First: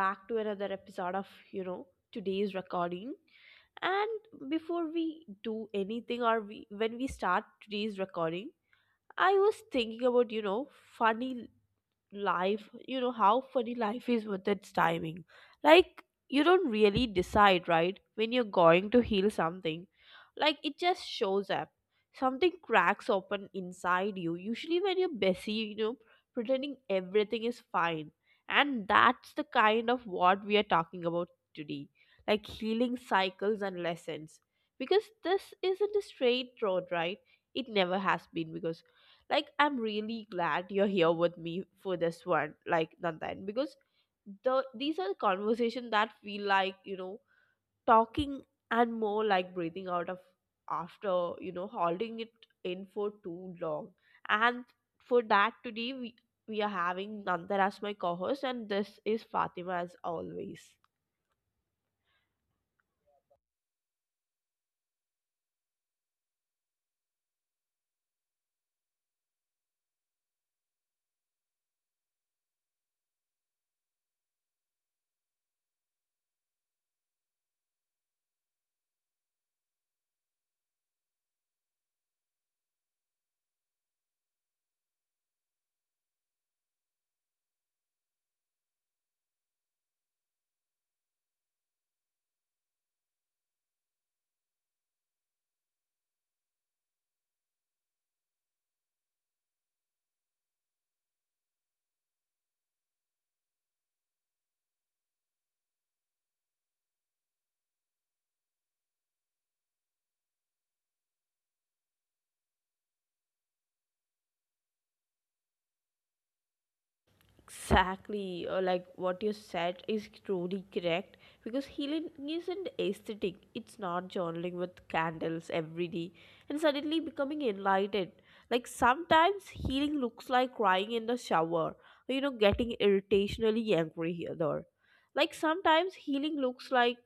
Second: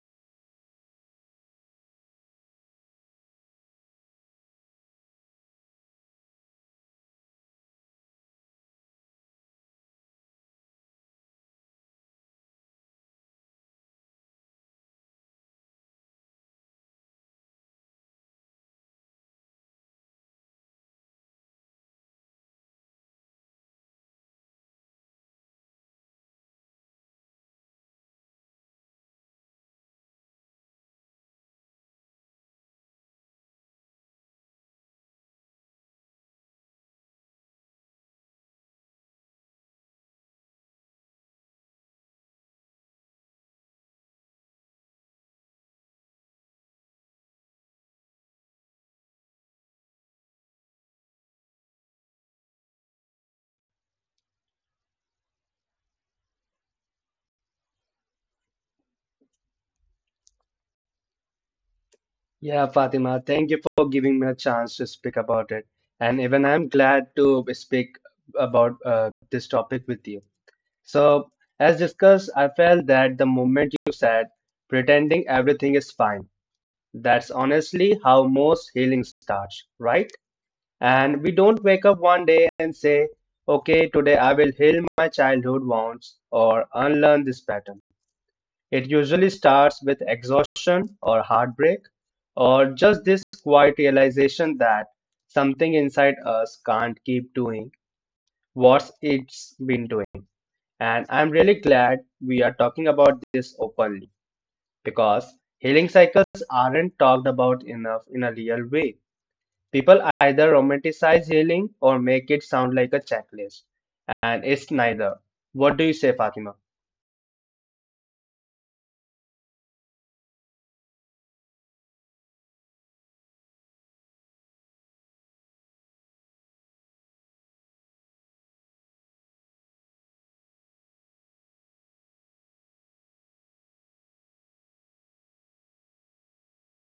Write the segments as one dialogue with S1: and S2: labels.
S1: back to another episode of, you know, today's recording. And before we do anything or when we start today's recording, I was thinking about, you know, funny life, you know, how funny life is with its timing. Like, you don't really decide, right, when you're going to heal something. Like, it just shows up. Something cracks open inside you, usually when you're busy, you know, pretending everything is fine. And that's the kind of what we are talking about today. Like, healing cycles and lessons. Because this isn't a straight road, right? It never has been, because like, I'm really glad you're here with me for this one, like, Nandan, because these are conversations that feel like, you know, talking, and more like breathing out of, after, you know, holding it in for too long. And for that, today, we are having Nandar as my co-host, and this is Fatima as always.
S2: Yeah, Fatima, thank you for giving me a chance to speak about it. And even I'm glad to speak about this topic with you. So, as discussed, I felt that the moment you said pretending everything is fine, that's honestly how most healing starts, right? And we don't wake up one day and say, okay, today I will heal my childhood wounds or unlearn this pattern. It usually starts with exhaustion or heartbreak, or just this quiet realization that something inside us can't keep doing what it's been doing. And I'm really glad we are talking about this openly because healing cycles aren't talked about enough in a real way. People either romanticize healing or make it sound like a checklist, and it's neither. What do you say, Fatima?
S1: Exactly, or like what you said is truly correct, because healing isn't aesthetic, it's not journaling with candles every day and suddenly becoming enlightened. Like sometimes healing looks like crying in the shower, or, you know, getting irritationally angry here there. Like sometimes healing looks like,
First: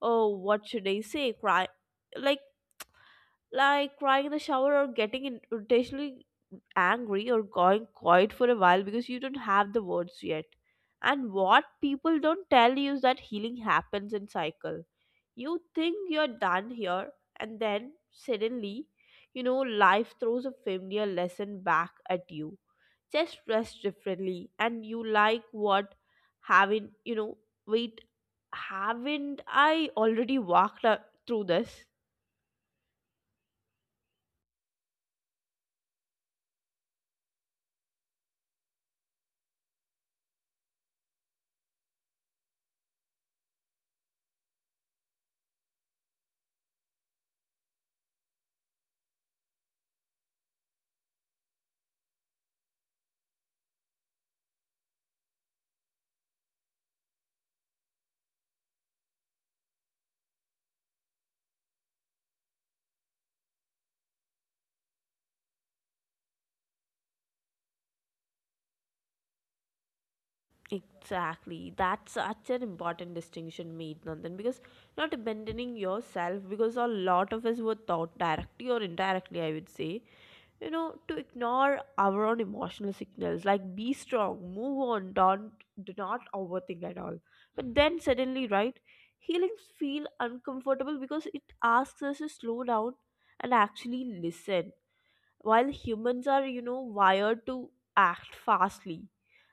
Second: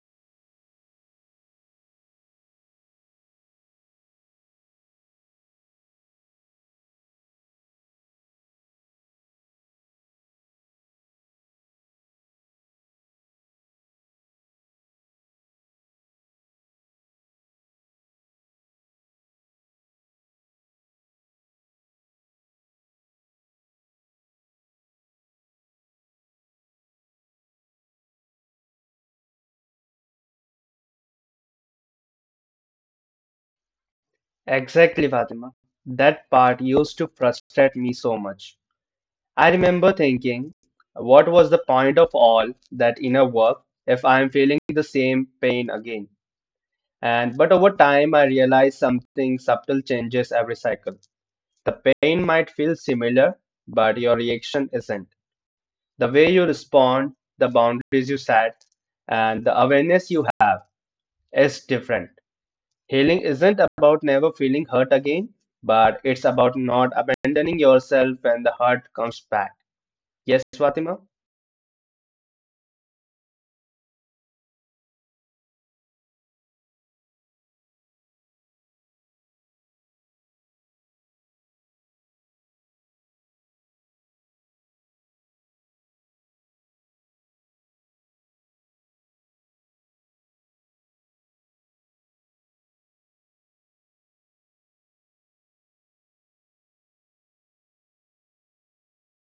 S1: oh, what should I say? Cry like crying in the shower, or getting intentionally angry, or going quiet for a while because you don't have the words yet. And what people don't tell you is that healing happens in cycle. You think you're done here, and then suddenly, you know, life throws a familiar lesson back at you. Just dress differently, and you like what, haven't, Wait, haven't I already walked through this?
S2: Exactly, Fatima. That part used to frustrate me so much. I remember thinking, what was the point of all that inner work if I am feeling the same pain again? And but over time, I realized something subtle changes every cycle. The pain might feel similar, but your reaction isn't. The way you respond, the boundaries you set, and the awareness you have is different. Healing isn't about never feeling hurt again, but it's about not abandoning yourself when the hurt comes back. Yes, Fatima?
S1: Exactly. That's such an important distinction made, Nandan, because not abandoning yourself, because a lot of us were taught directly or indirectly, I would say, you know, to ignore our own emotional signals, like be strong, move on, don't do not overthink at all. But then suddenly, right, healings feel uncomfortable because it asks us to slow down and actually listen, while humans are, you know, wired to act fastly.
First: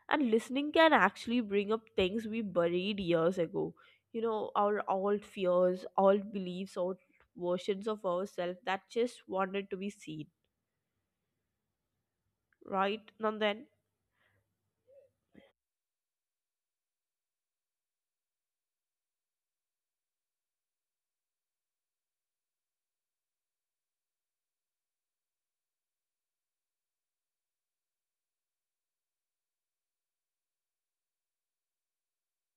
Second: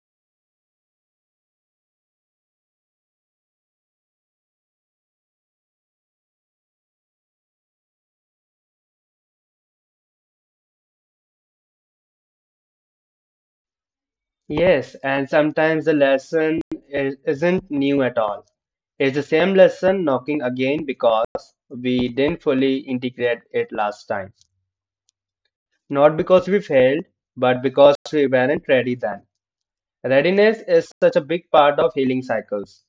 S1: And listening can actually bring up things we buried years ago, you know, our old fears, old beliefs, old versions of ourselves that just wanted to be seen right now.
S2: Yes, and sometimes the lesson isn't new at all. It's the same lesson knocking again because we didn't fully integrate it last time. Not because we failed, but because we weren't ready then. Readiness is such a big part of healing cycles,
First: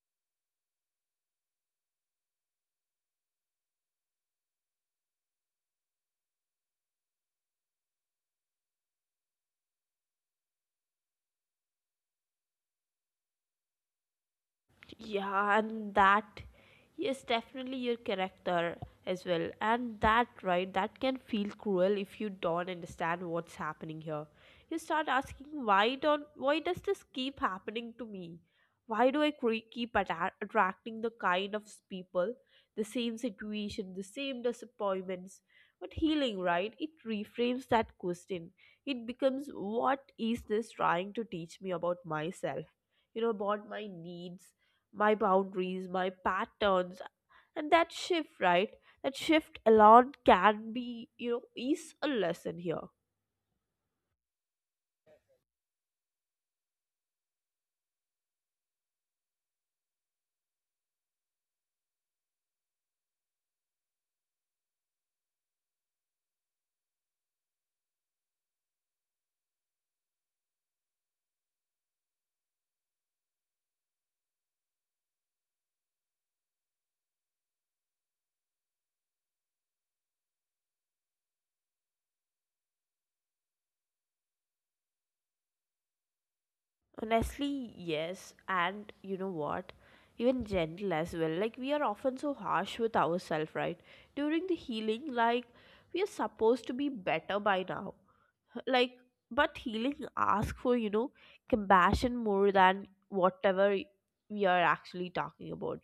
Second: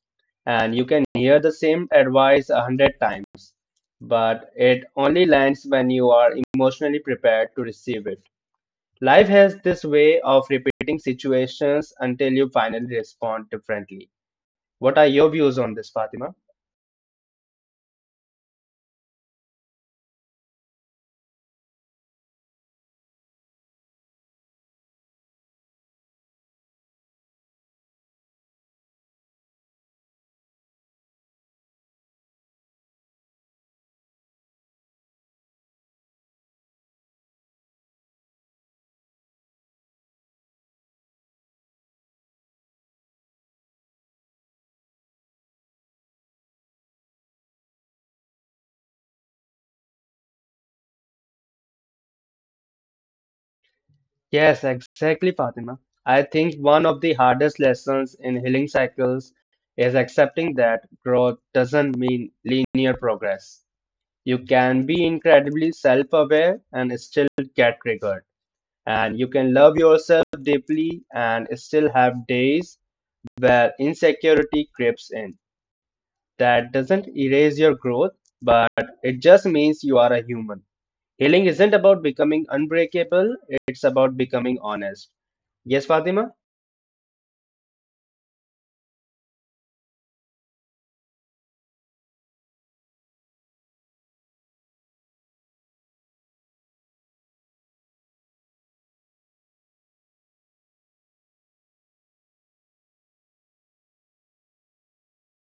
S2: and you can hear the same advice a hundred times but it only lands when you are emotionally prepared to receive it. Life has this way of repeating situations until you finally respond differently. What are your views
S1: Yeah,
S2: on this,
S1: and
S2: Fatima?
S1: that, yes, definitely your character as well. And that, right, that can feel cruel if you don't understand what's happening here. You start asking, why don't, why does this keep happening to me? Why do keep attracting the kind of people, the same situation, the same disappointments? But healing, right, it reframes that question. It becomes, what is this trying to teach me about myself, you know, about my needs, my boundaries, my patterns? And that shift, right? That shift alone can be, you know, is a lesson here.
S2: Yes, exactly, Fatima. I think one of the hardest lessons in healing cycles is accepting that growth doesn't mean linear progress. You can be incredibly self aware and still get triggered. And you can love yourself deeply and still have days where insecurity creeps in. That doesn't erase your growth, but it just means you are a human. Healing isn't about becoming unbreakable, it's about becoming honest. Yes, Fatima?
S1: Honestly, yes. And you know what? Even gentle as well. Like, we are often so harsh with ourselves, right? During the healing, like, we are supposed to be better by now. Like, but healing asks for, you know, compassion more than whatever we are actually talking about,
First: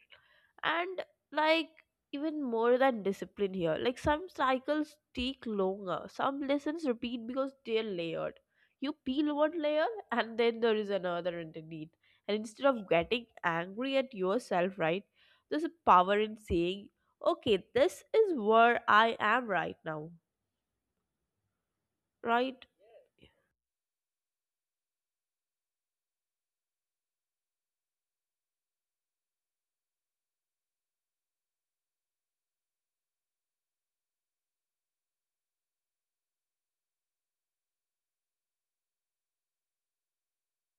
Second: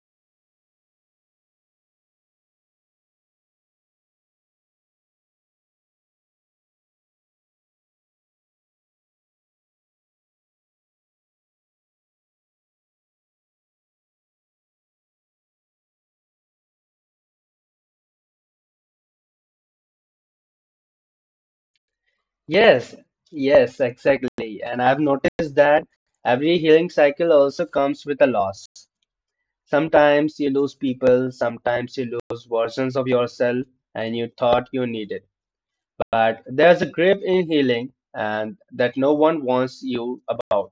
S1: and, like, even more than discipline here. Like, some cycles take longer, some lessons repeat because they're layered. You peel one layer, and then there is another underneath. And instead of getting angry at yourself, right, there's a power in saying, okay, this is where I am right now, right?
S2: Yes, yes, exactly. And I've noticed that every healing cycle also comes with a loss. Sometimes you lose people, sometimes you lose versions of yourself and you thought you needed. But there's a grip in healing and that no one wants you about.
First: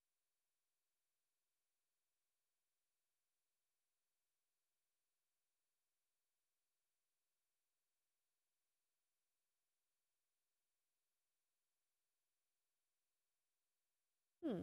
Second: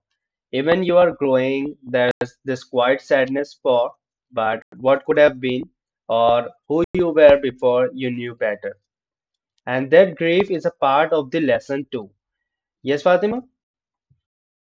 S2: Even you are growing, there's this quiet sadness for, but what could have been, or who you were before you knew better. And that grief is a part of the lesson too. Yes, Fatima?
S1: Hmm,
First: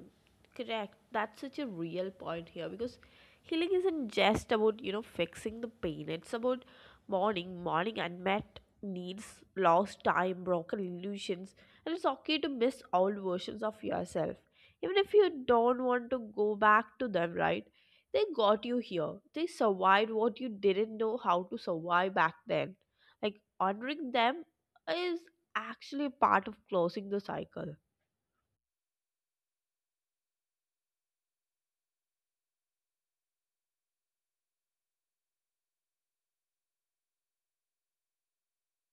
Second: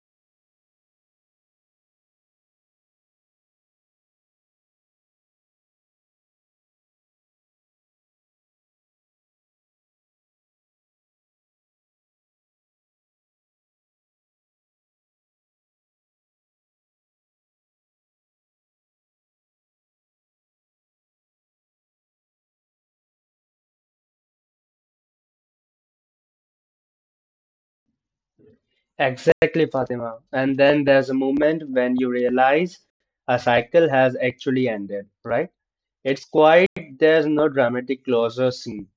S1: correct. That's such a real point here, because healing isn't just about, you know, fixing the pain. It's about mourning, mourning unmet needs, lost time, broken illusions. And it's okay to miss old versions of yourself, even if you don't want to go back to them, right? They got you here. They survived what you didn't know how to survive back then. Like, honoring them is actually part of closing the cycle.
S2: Exactly, Fatima. And then there's a moment when you realize a cycle has actually ended, right? It's quite. There's no dramatic closure scene.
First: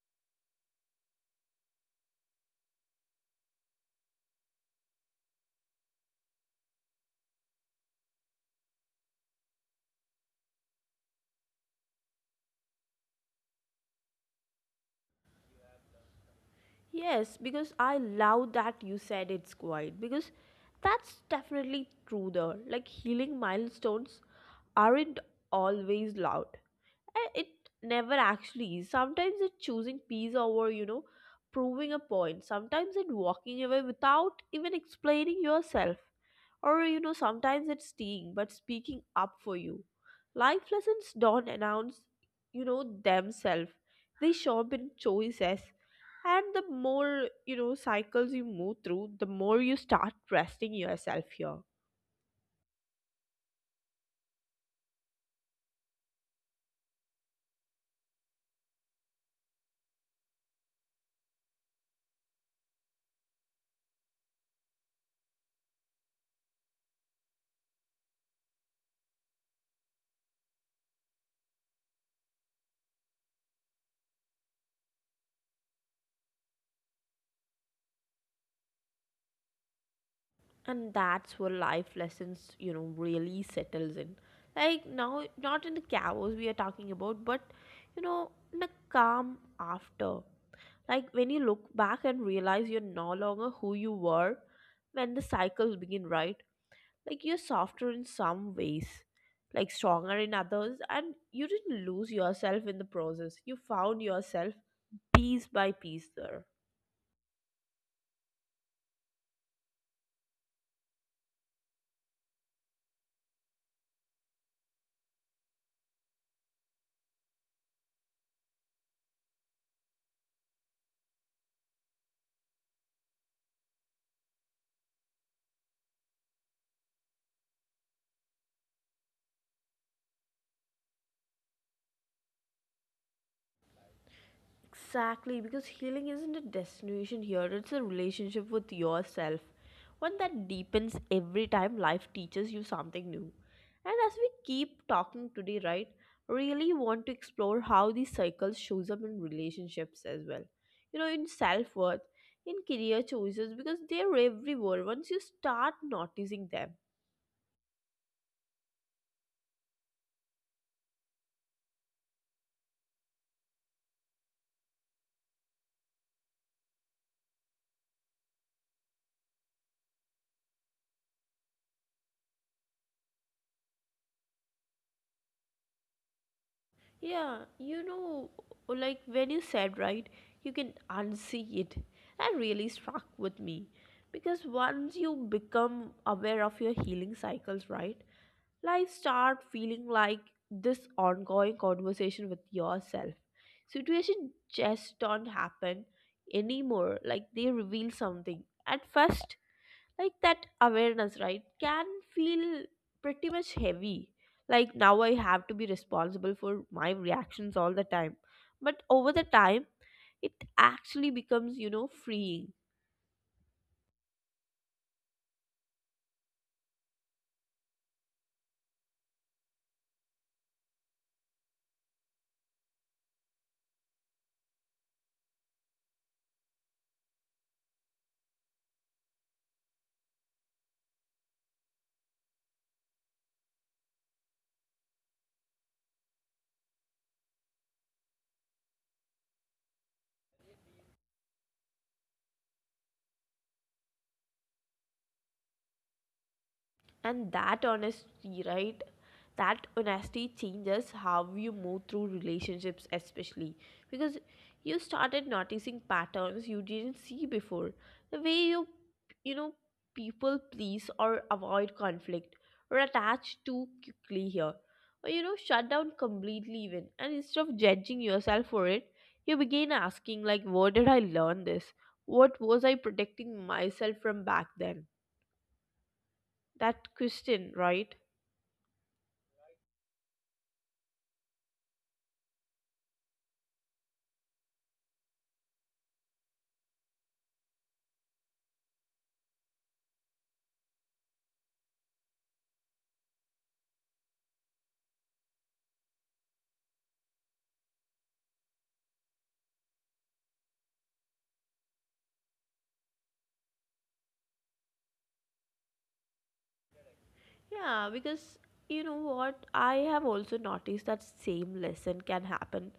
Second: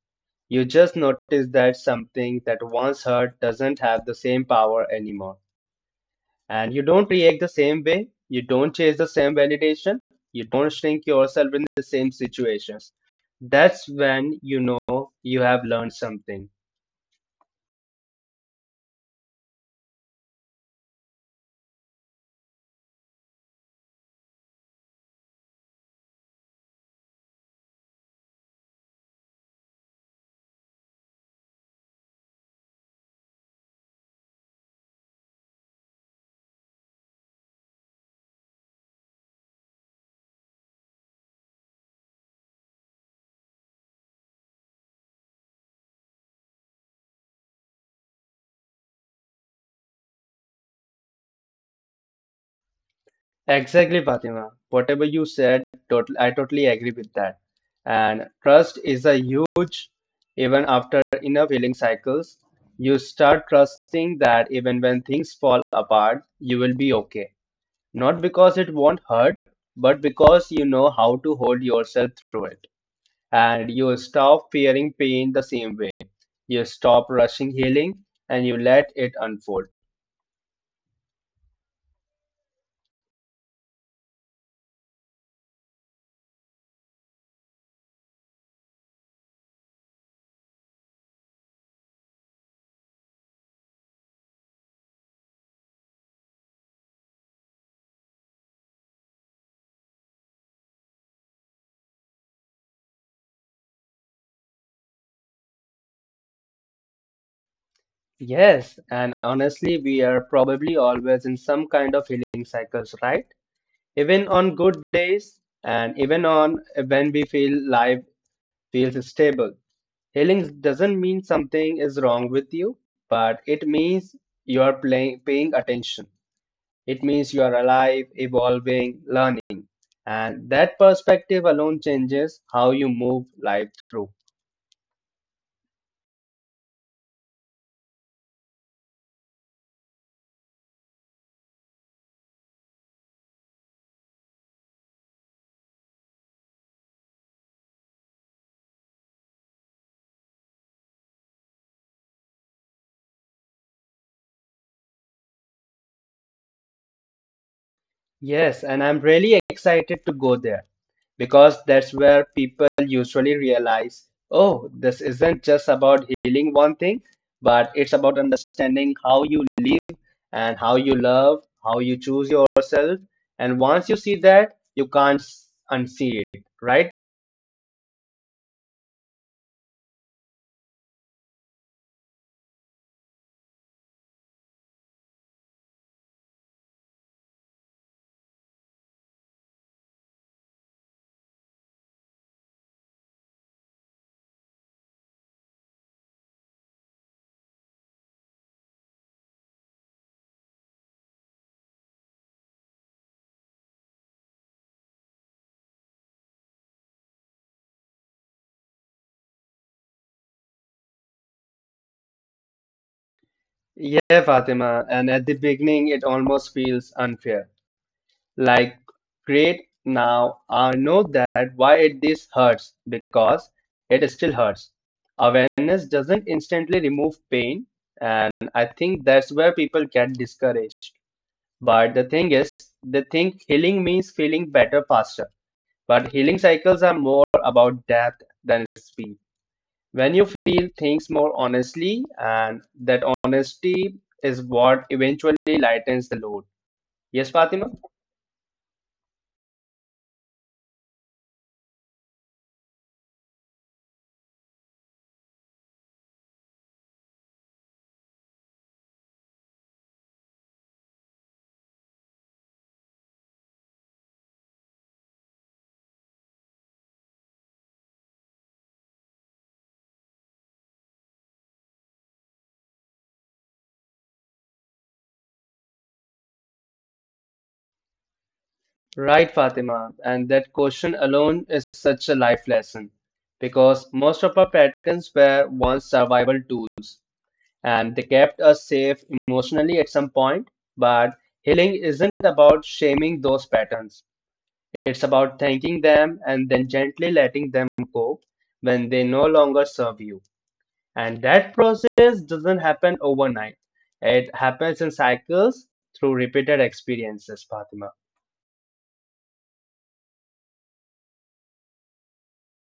S2: You just notice that something that once hurt doesn't have the same power anymore. And you don't react the same way, you don't chase the same validation, you don't shrink yourself in the same situations. That's when you know you have learned something.
S1: Yes, because I love that you said it's quiet, because that's definitely true there. Like, healing milestones aren't always loud. And it never actually is. Sometimes it's choosing peace over, you know, proving a point. Sometimes it's walking away without even explaining yourself. Or, you know, sometimes it's teeing, but speaking up for you. Life lessons don't announce, you know, themselves. They show up in choices. And the more, you know, cycles you move through, the more you start trusting yourself here.
S2: Exactly, Fatima. Whatever you said, I totally agree with that. And trust is a huge, even after inner healing cycles, you start trusting that even when things fall apart, you will be okay. Not because it won't hurt, but because you know how to hold yourself through it. And you stop fearing pain the same way. You stop rushing healing and you let it unfold.
S1: And that's where life lessons, you know, really settles in. Like, now, not in the chaos we are talking about, but, you know, in a calm after, like when you look back and realize you're no longer who you were when the cycles begin, right? Like, you're softer in some ways, like stronger in others, and you didn't lose yourself in the process, you found yourself piece by piece there.
S2: Yes, and honestly, we are probably always in some kind of healing cycles, right? Even on good days and even on when we feel life feels stable. Healing doesn't mean something is wrong with you, but it means you are paying attention. It means you are alive, evolving, learning. And that perspective alone changes how you move life through.
S1: Exactly, because healing isn't a destination here, it's a relationship with yourself. One that deepens every time life teaches you something new. And as we keep talking today, right, really want to explore how these cycles shows up in relationships as well. You know, in self-worth, in career choices, because they're everywhere once you start noticing them.
S2: Yes, and I'm really excited to go there because that's where people usually realize oh, this isn't just about healing one thing, but it's about understanding how you live and how you love, how you choose yourself. And once you see that, you can't unsee it, right?
S1: Yeah, you know, like when you said, right, you can unsee it. That really struck with me. Because once you become aware of your healing cycles, right, life start feeling like this ongoing conversation with yourself. Situation just don't happen anymore. Like, they reveal something. At first, like, that awareness, right, can feel pretty much heavy. Like, now I have to be responsible for my reactions all the time. But over the time, it actually becomes, you know, freeing.
S2: Yeah, Fatima. And at the beginning, it almost feels unfair. Like, great, now I know that why it this hurts, because it still hurts. Awareness doesn't instantly remove pain, and I think that's where people get discouraged. But the thing is, they think healing means feeling better faster, but healing cycles are more about depth than speed. When you feel things more honestly, and that honesty is what eventually lightens the load.
S1: And
S2: Yes,
S1: that
S2: Fatima?
S1: honesty, right? That honesty changes how you move through relationships, especially because you started noticing patterns you didn't see before. The way you, you know, people please or avoid conflict or attach too quickly here, or, you know, shut down completely even. And instead of judging yourself for it, you begin asking, like, where did I learn this? What was I protecting myself from back then? That question, right?
S2: Right, Fatima. And that question alone is such a life lesson because most of our patterns were once survival tools and they kept us safe emotionally at some point. But healing isn't about shaming those patterns, it's about thanking them and then gently letting them go when they no longer serve you. And that process doesn't happen overnight, it happens in cycles through repeated experiences,
S1: Yeah,
S2: Fatima.
S1: because you know what? I have also noticed that same lesson can happen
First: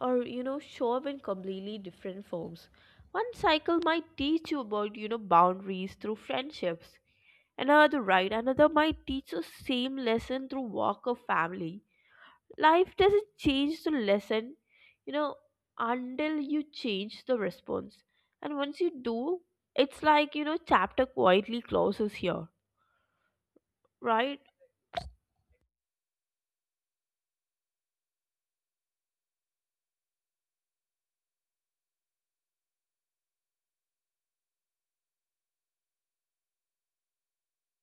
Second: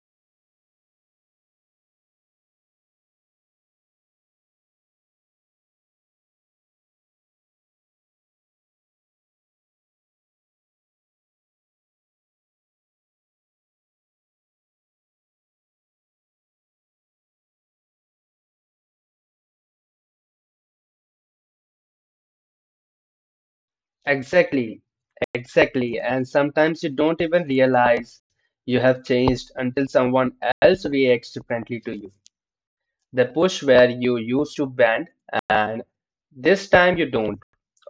S1: or, you know, show up in completely different forms. One cycle might teach you about, you know, boundaries through friendships. Another, right, another might teach the same lesson through work or family. Life doesn't change the lesson, you know, until you change the response. And once you do, it's like, you know, chapter quietly closes here, right?
S2: Exactly. Exactly, and sometimes you don't even realize you have changed until someone else reacts differently to you. They push where you used to bend, and this time you don't.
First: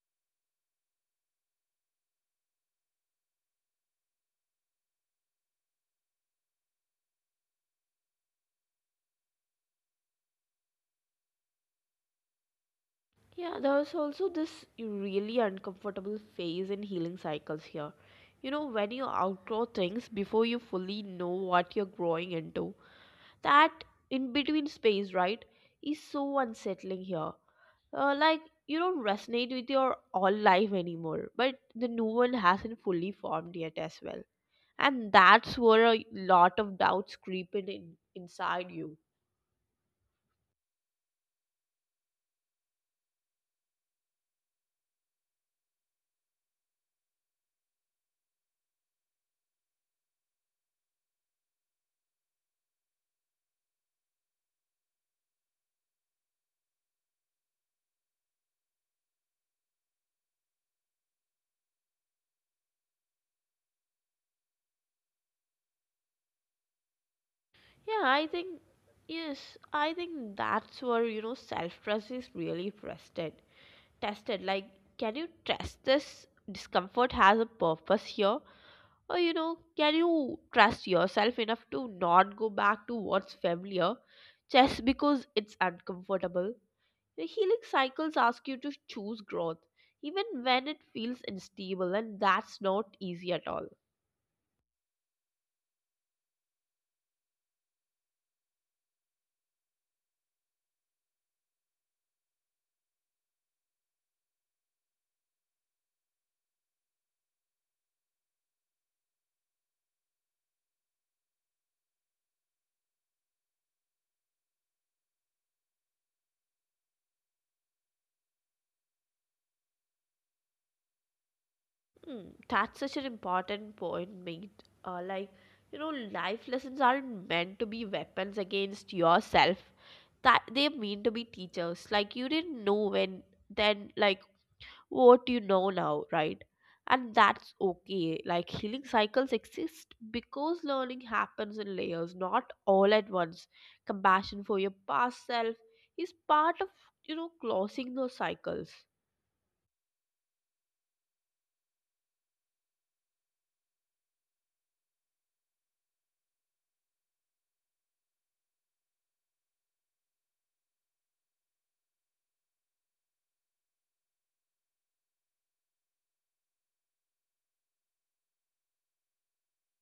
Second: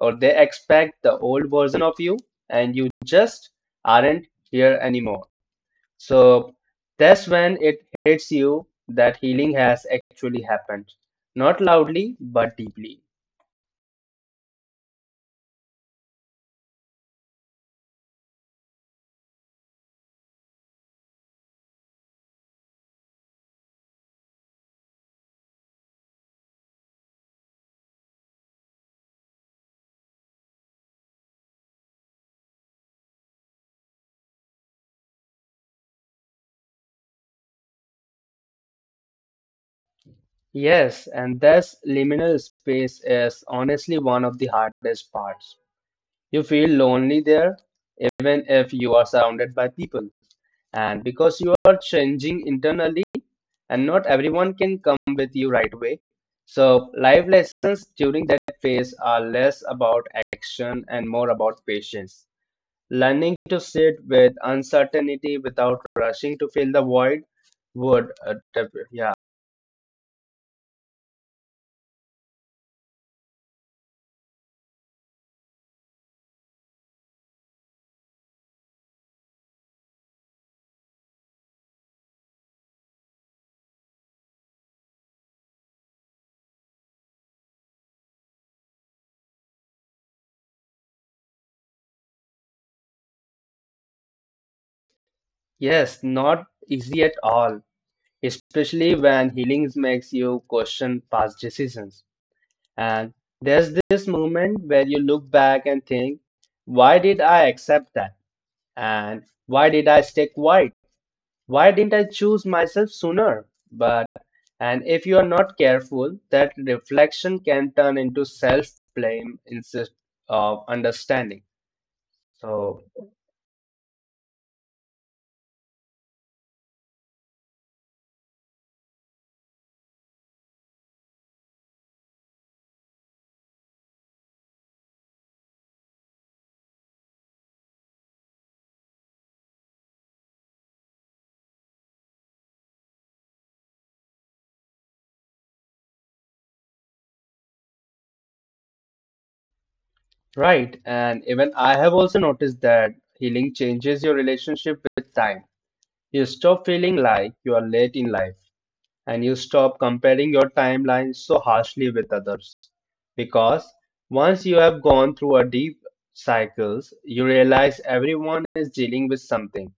S2: Or they expect the old version of you, and you just aren't here anymore. So that's when it hits you that healing has actually happened. Not loudly, but deeply.
S1: Yeah, there's also this really uncomfortable phase in healing cycles here. You know, when you outgrow things before you fully know what you're growing into, that in between space, right, is so unsettling here. Like, you don't resonate with your all life anymore, but the new one hasn't fully formed yet as well. And that's where a lot of doubts creep in inside you.
S2: Yes, and this liminal space is honestly one of the hardest parts. You feel lonely there, even if you are surrounded by people. And because you are changing internally, and not everyone can come with you right away. So, life lessons during that phase are less about action and more about patience. Learning to sit with uncertainty without rushing to fill the void
S1: Yeah,
S2: would,
S1: I think,
S2: yeah,
S1: yes, I think that's where, you know, self-trust is really tested. Tested. Like, can you trust this discomfort has a purpose here? Or, you know, can you trust yourself enough to not go back to what's familiar just because it's uncomfortable? The healing cycles ask you to choose growth, even when it feels unstable, and that's not easy at all.
S2: yes, not easy at all, especially when healing makes you question past decisions. And there's this moment where you look back and think, why did I accept that? And why did I stay quiet? Why didn't I choose myself sooner? But, and if you are not careful, that reflection can turn into self blame instead of understanding.
S1: Hmm, that's
S2: So,
S1: such an important point made. Like, you know, life lessons aren't meant to be weapons against yourself. That they mean to be teachers. Like, you didn't know when then, like, what you know now, right? And that's okay. Like, healing cycles exist because learning happens in layers, not all at once. Compassion for your past self is part of, you know, closing those cycles.
S2: right. And even I have also noticed that healing changes your relationship with time. You stop feeling like you are late in life and you stop comparing your timeline so harshly with others. Because once you have gone through a deep cycles, you realize everyone is dealing with something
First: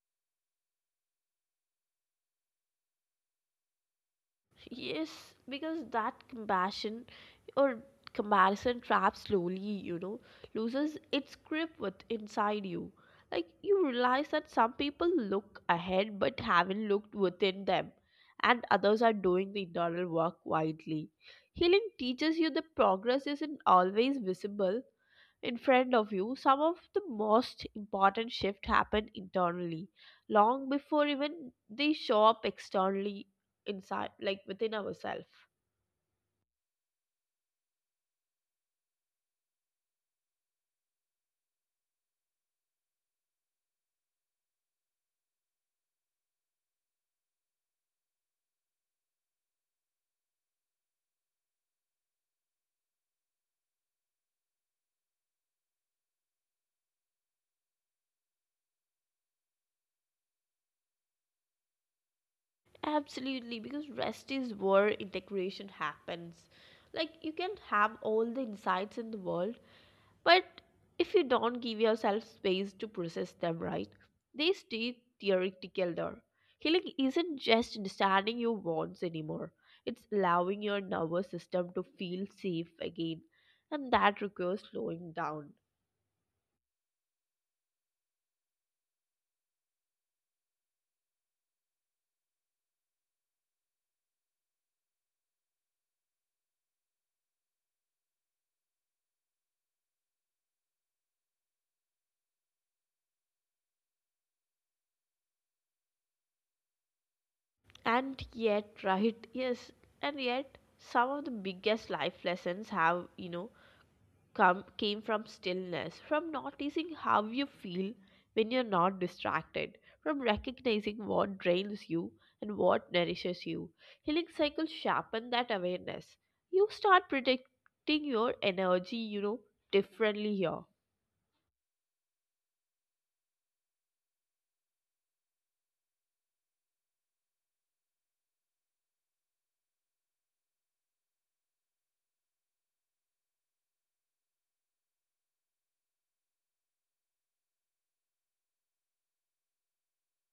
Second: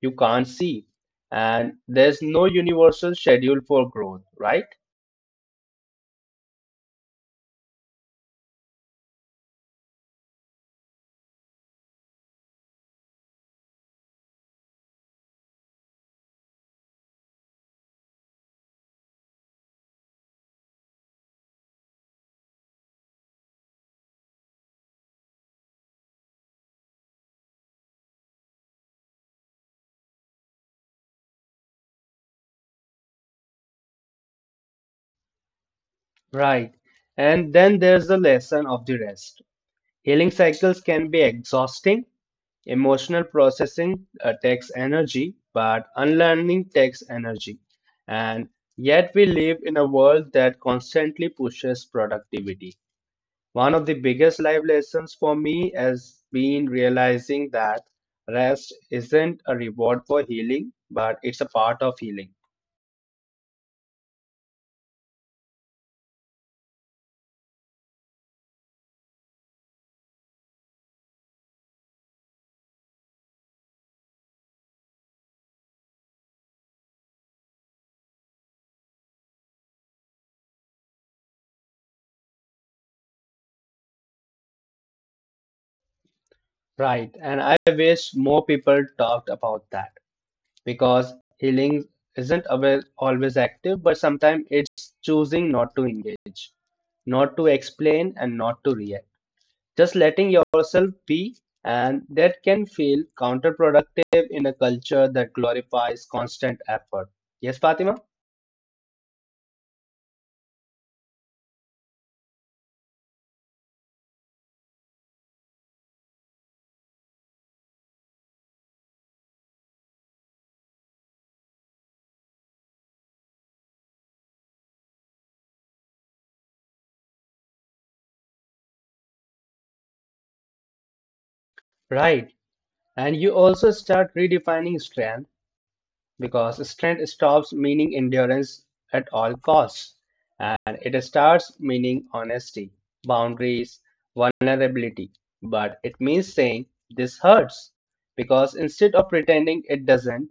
S2: you can't see, and there's no universal schedule for growth, right?
S1: Yes, because that compassion or comparison trap slowly, you know, loses its grip with inside you. Like, you realize that some people look ahead but haven't looked within them, and others are doing the internal work quietly. Healing teaches you that progress isn't always visible, in front of you, some of the most important shifts happen internally, long before even they show up externally inside, like within ourselves.
S2: Right. And then there's the lesson of the rest. Healing cycles can be exhausting. Emotional processing takes energy, but unlearning takes energy. And yet, we live in a world that constantly pushes productivity. One of the biggest life lessons for me has been realizing that rest isn't a reward for healing, but it's a part of healing.
S1: Absolutely, because rest is where integration happens. Like, you can have all the insights in the world, but if you don't give yourself space to process them right, they stay theoretical there. Healing isn't just understanding your wants anymore, it's allowing your nervous system to feel safe again. And that requires slowing down.
S2: Right. And I wish more people talked about that because healing isn't always active, but sometimes it's choosing not to engage. Not to explain and not to react. Just letting yourself be, and that can feel counterproductive in a culture that glorifies constant effort. Yes, Fatima?
S1: And yet, right, yes, and yet, some of the biggest life lessons have, you know, come came from stillness, from noticing how you feel when you're not distracted, from recognizing what drains you and what nourishes you. Healing cycles sharpen that awareness. You start protecting your energy, you know, differently here.
S2: Right. And you also start redefining strength because strength stops meaning endurance at all costs and it starts meaning honesty, boundaries, vulnerability. But it means saying this hurts because instead of pretending it doesn't,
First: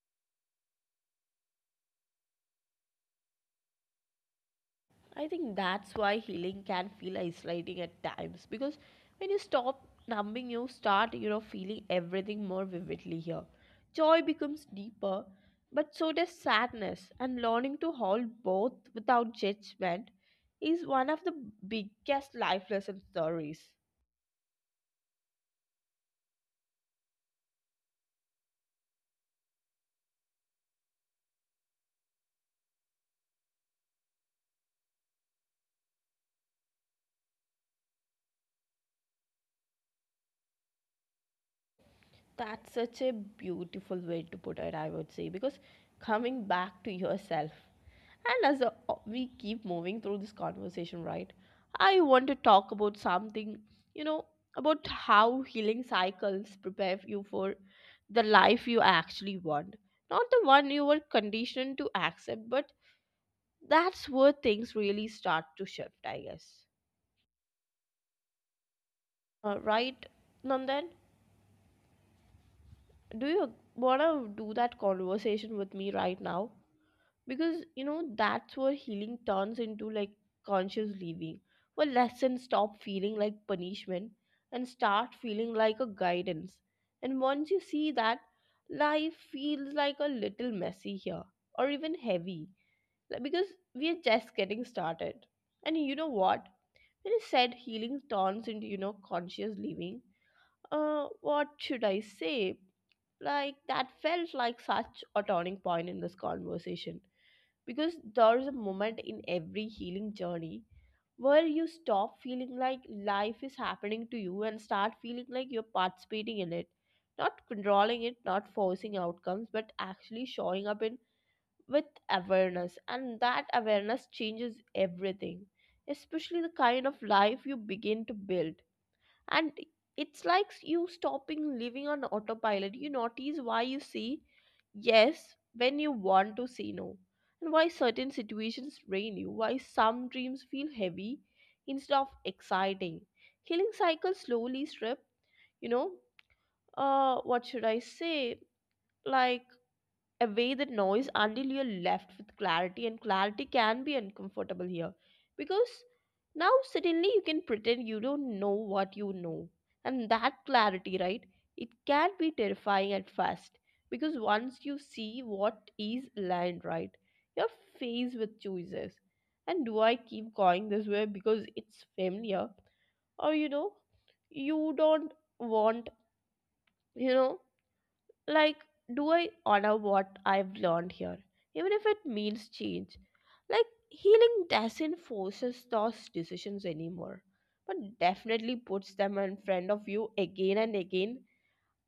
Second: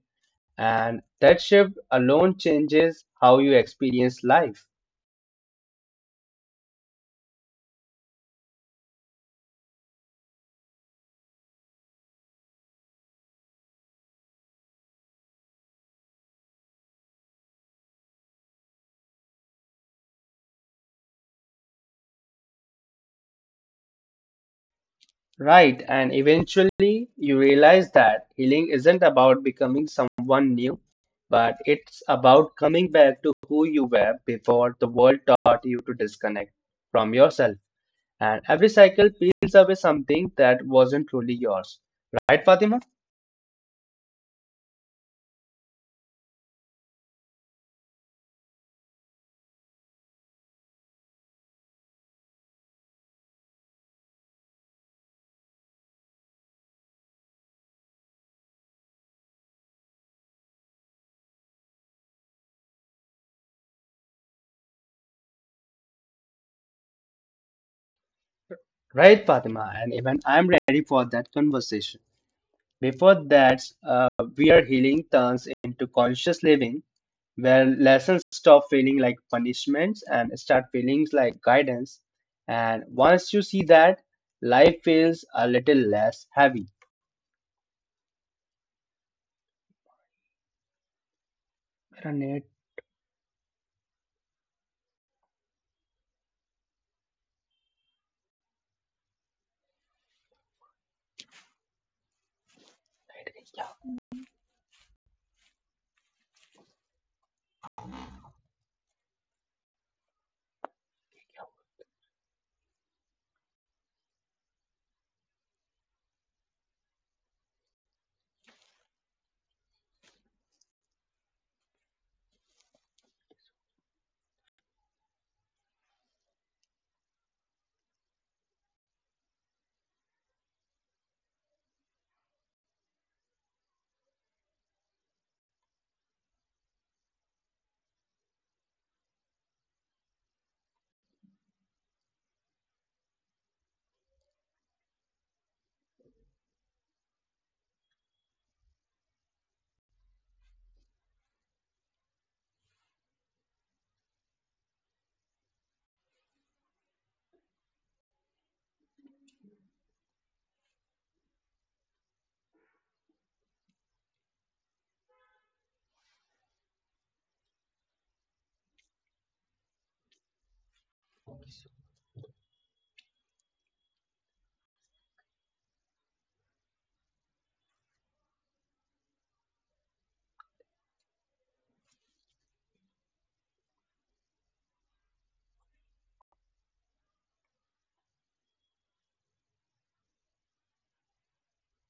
S2: And that shift alone changes how you experience life.
S1: I think that's why healing can feel isolating at times, because when you stop numbing, you start, you know, feeling everything more vividly here. Joy becomes deeper, but so does sadness, and learning to hold both without judgment is one of the biggest life lesson stories.
S2: Right. And eventually you realize that healing isn't about becoming someone new, but it's about coming back to who you were before the world taught you to disconnect from yourself. And every cycle peels away something that wasn't truly yours. Right,
S1: That's
S2: Fatima?
S1: such a beautiful way to put it, I would say, because coming back to yourself. And as we keep moving through this conversation, right, I want to talk about something, you know, about how healing cycles prepare you for the life you actually want. Not the one you were conditioned to accept, but that's where things really start to shift, I guess.
S2: Right,
S1: Uh,
S2: Fatima. And
S1: right,
S2: even I'm ready
S1: Nandan?
S2: for that conversation. Before
S1: Do you
S2: that,
S1: want to
S2: we
S1: do
S2: are
S1: that
S2: healing turns
S1: conversation with
S2: into
S1: me right
S2: conscious
S1: now?
S2: living
S1: Because,
S2: where
S1: you know,
S2: lessons
S1: that's
S2: stop
S1: where
S2: feeling like
S1: healing turns into
S2: punishments
S1: like
S2: and start
S1: conscious
S2: feeling like
S1: living, where
S2: guidance.
S1: lessons stop
S2: And
S1: feeling
S2: once you
S1: like
S2: see that,
S1: punishment and
S2: life
S1: start
S2: feels a
S1: feeling
S2: little
S1: like a
S2: less
S1: guidance.
S2: heavy.
S1: And once you see that, life feels like a little messy here or even heavy, like, because we are just getting started. And you know what? When you said healing turns into, you know, conscious living, what should I say? Like, that felt like such a turning point in this conversation. Because there is a moment in every healing journey where you stop feeling like life is happening to you and start feeling like you're participating in it. Not controlling it, not forcing outcomes, but actually showing up in with awareness. And that awareness changes everything, especially the kind of life you begin to build. And it's like you stopping living on autopilot. You notice why you say yes when you want to say no, and why certain situations drain you, why some dreams feel heavy instead of exciting. Healing cycle slowly strip, you know what should I say like away the noise until you're left with clarity, and clarity can be uncomfortable here, because now suddenly you can pretend you don't know what you know. And that clarity, right, it can be terrifying at first, because once you see what is aligned, right, you're faced with choices. And do I keep going this way because it's familiar, or you know you don't want you know like do I honor what I've learned here, even if it means change? Like healing doesn't forces those decisions anymore, but definitely puts them in front of you again and again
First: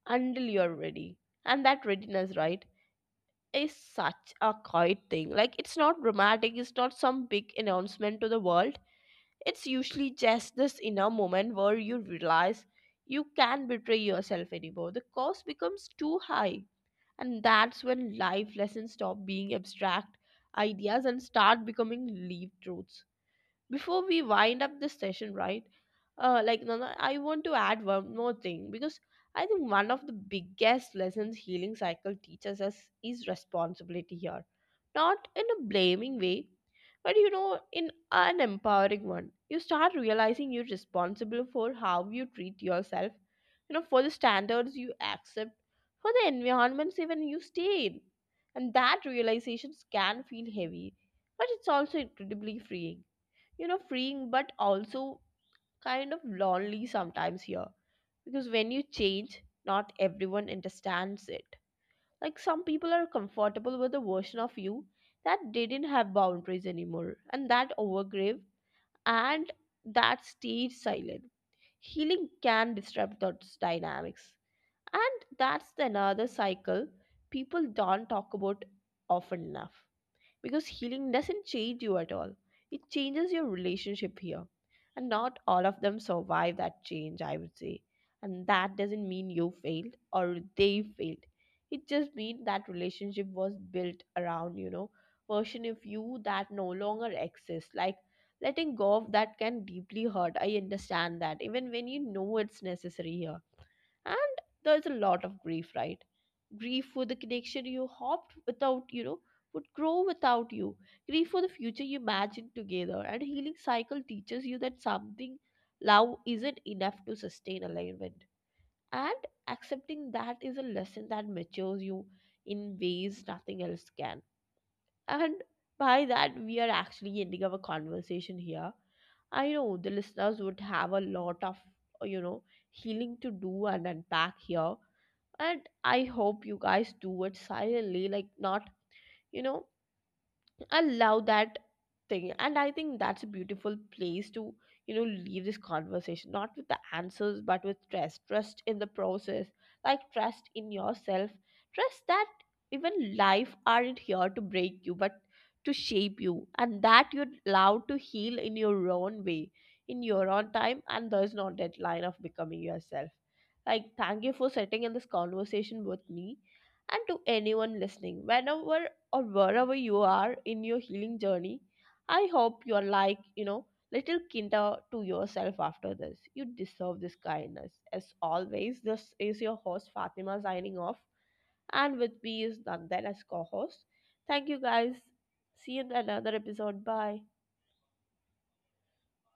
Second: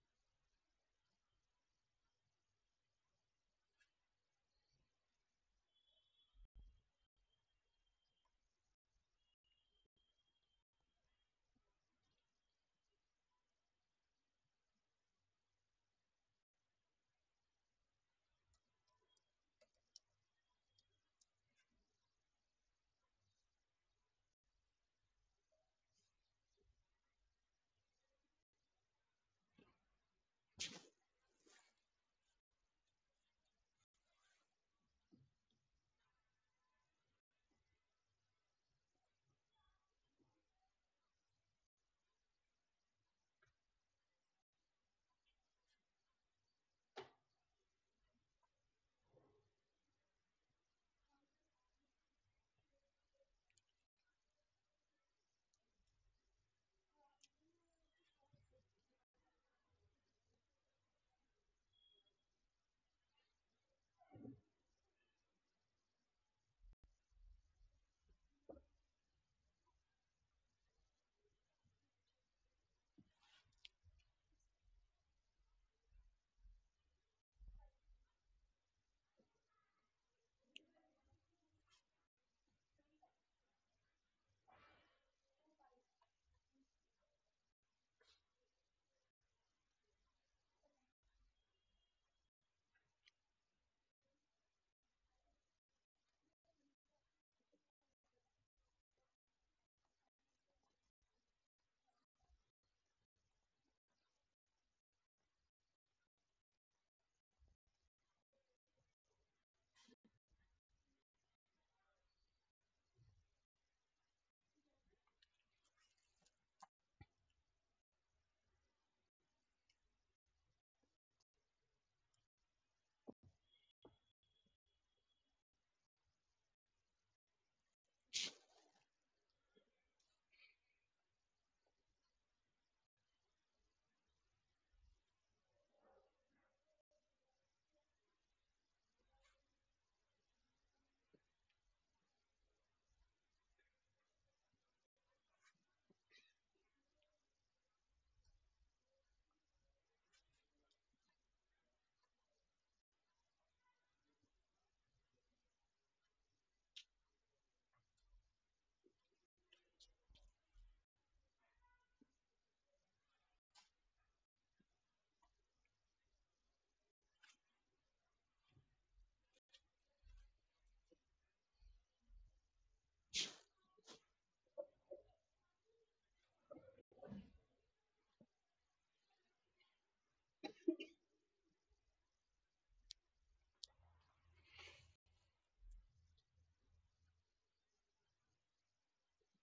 S1: until you're ready. And that readiness, right, is such a quiet thing. Like it's not dramatic, it's not some big announcement to the world. It's usually just this inner moment where you realize you can't betray yourself anymore. The cost becomes too high, and that's when life lessons stop being abstract ideas and start becoming lived truths. Before we wind up this session, right? Like Nana, I want to add one more thing because I think one of the biggest lessons healing cycle teaches us is responsibility here, not in a blaming way, but, you know, in an empowering one. You start realizing you're responsible for how you treat yourself, you know, for the standards you accept, for the environments even you stay in. And that realization can feel heavy, but it's also incredibly freeing. You know, freeing, but also kind of lonely sometimes here, because when you change, not everyone understands it. Like some people are comfortable with a version of you that didn't have boundaries anymore and that overgave, and that stayed silent. Healing can disrupt those dynamics, and that's the another cycle people don't talk about often enough. Because healing doesn't change you at all. It changes your relationship here. And not all of them survive that change, I would say. And that doesn't mean you failed or they failed. It just means that relationship was built around, you know, version of you that no longer exists. Like letting go of that can deeply hurt. I understand that. Even when you know it's necessary here. And there's a lot of grief, right, grief for the connection you hoped without, you know, would grow without you. Grief for the future you imagine together, and healing cycle teaches you that something love isn't enough to sustain alignment. And accepting that is a lesson that matures you in ways nothing else can. And by that, we are actually ending our conversation here. I know the listeners would have a lot of, you know, healing to do and unpack here. And I hope you guys do it silently, like not, you know, allow that thing. And I think that's a beautiful place to, you know, leave this conversation, not with the answers but with trust. Trust in the process, like trust in yourself, trust that even life aren't here to break you but to shape you, and that you're allowed to heal in your own way, in your own time, and there's no deadline of becoming yourself. Like thank you for sitting in this conversation with me. And to anyone listening, whenever or wherever you are in your healing journey, I hope you are like, you know, little kinder to yourself after this. You deserve this kindness. As always, this is your host Fatima signing off, and with me is Nandan as co host. Thank you guys. See you in another episode. Bye.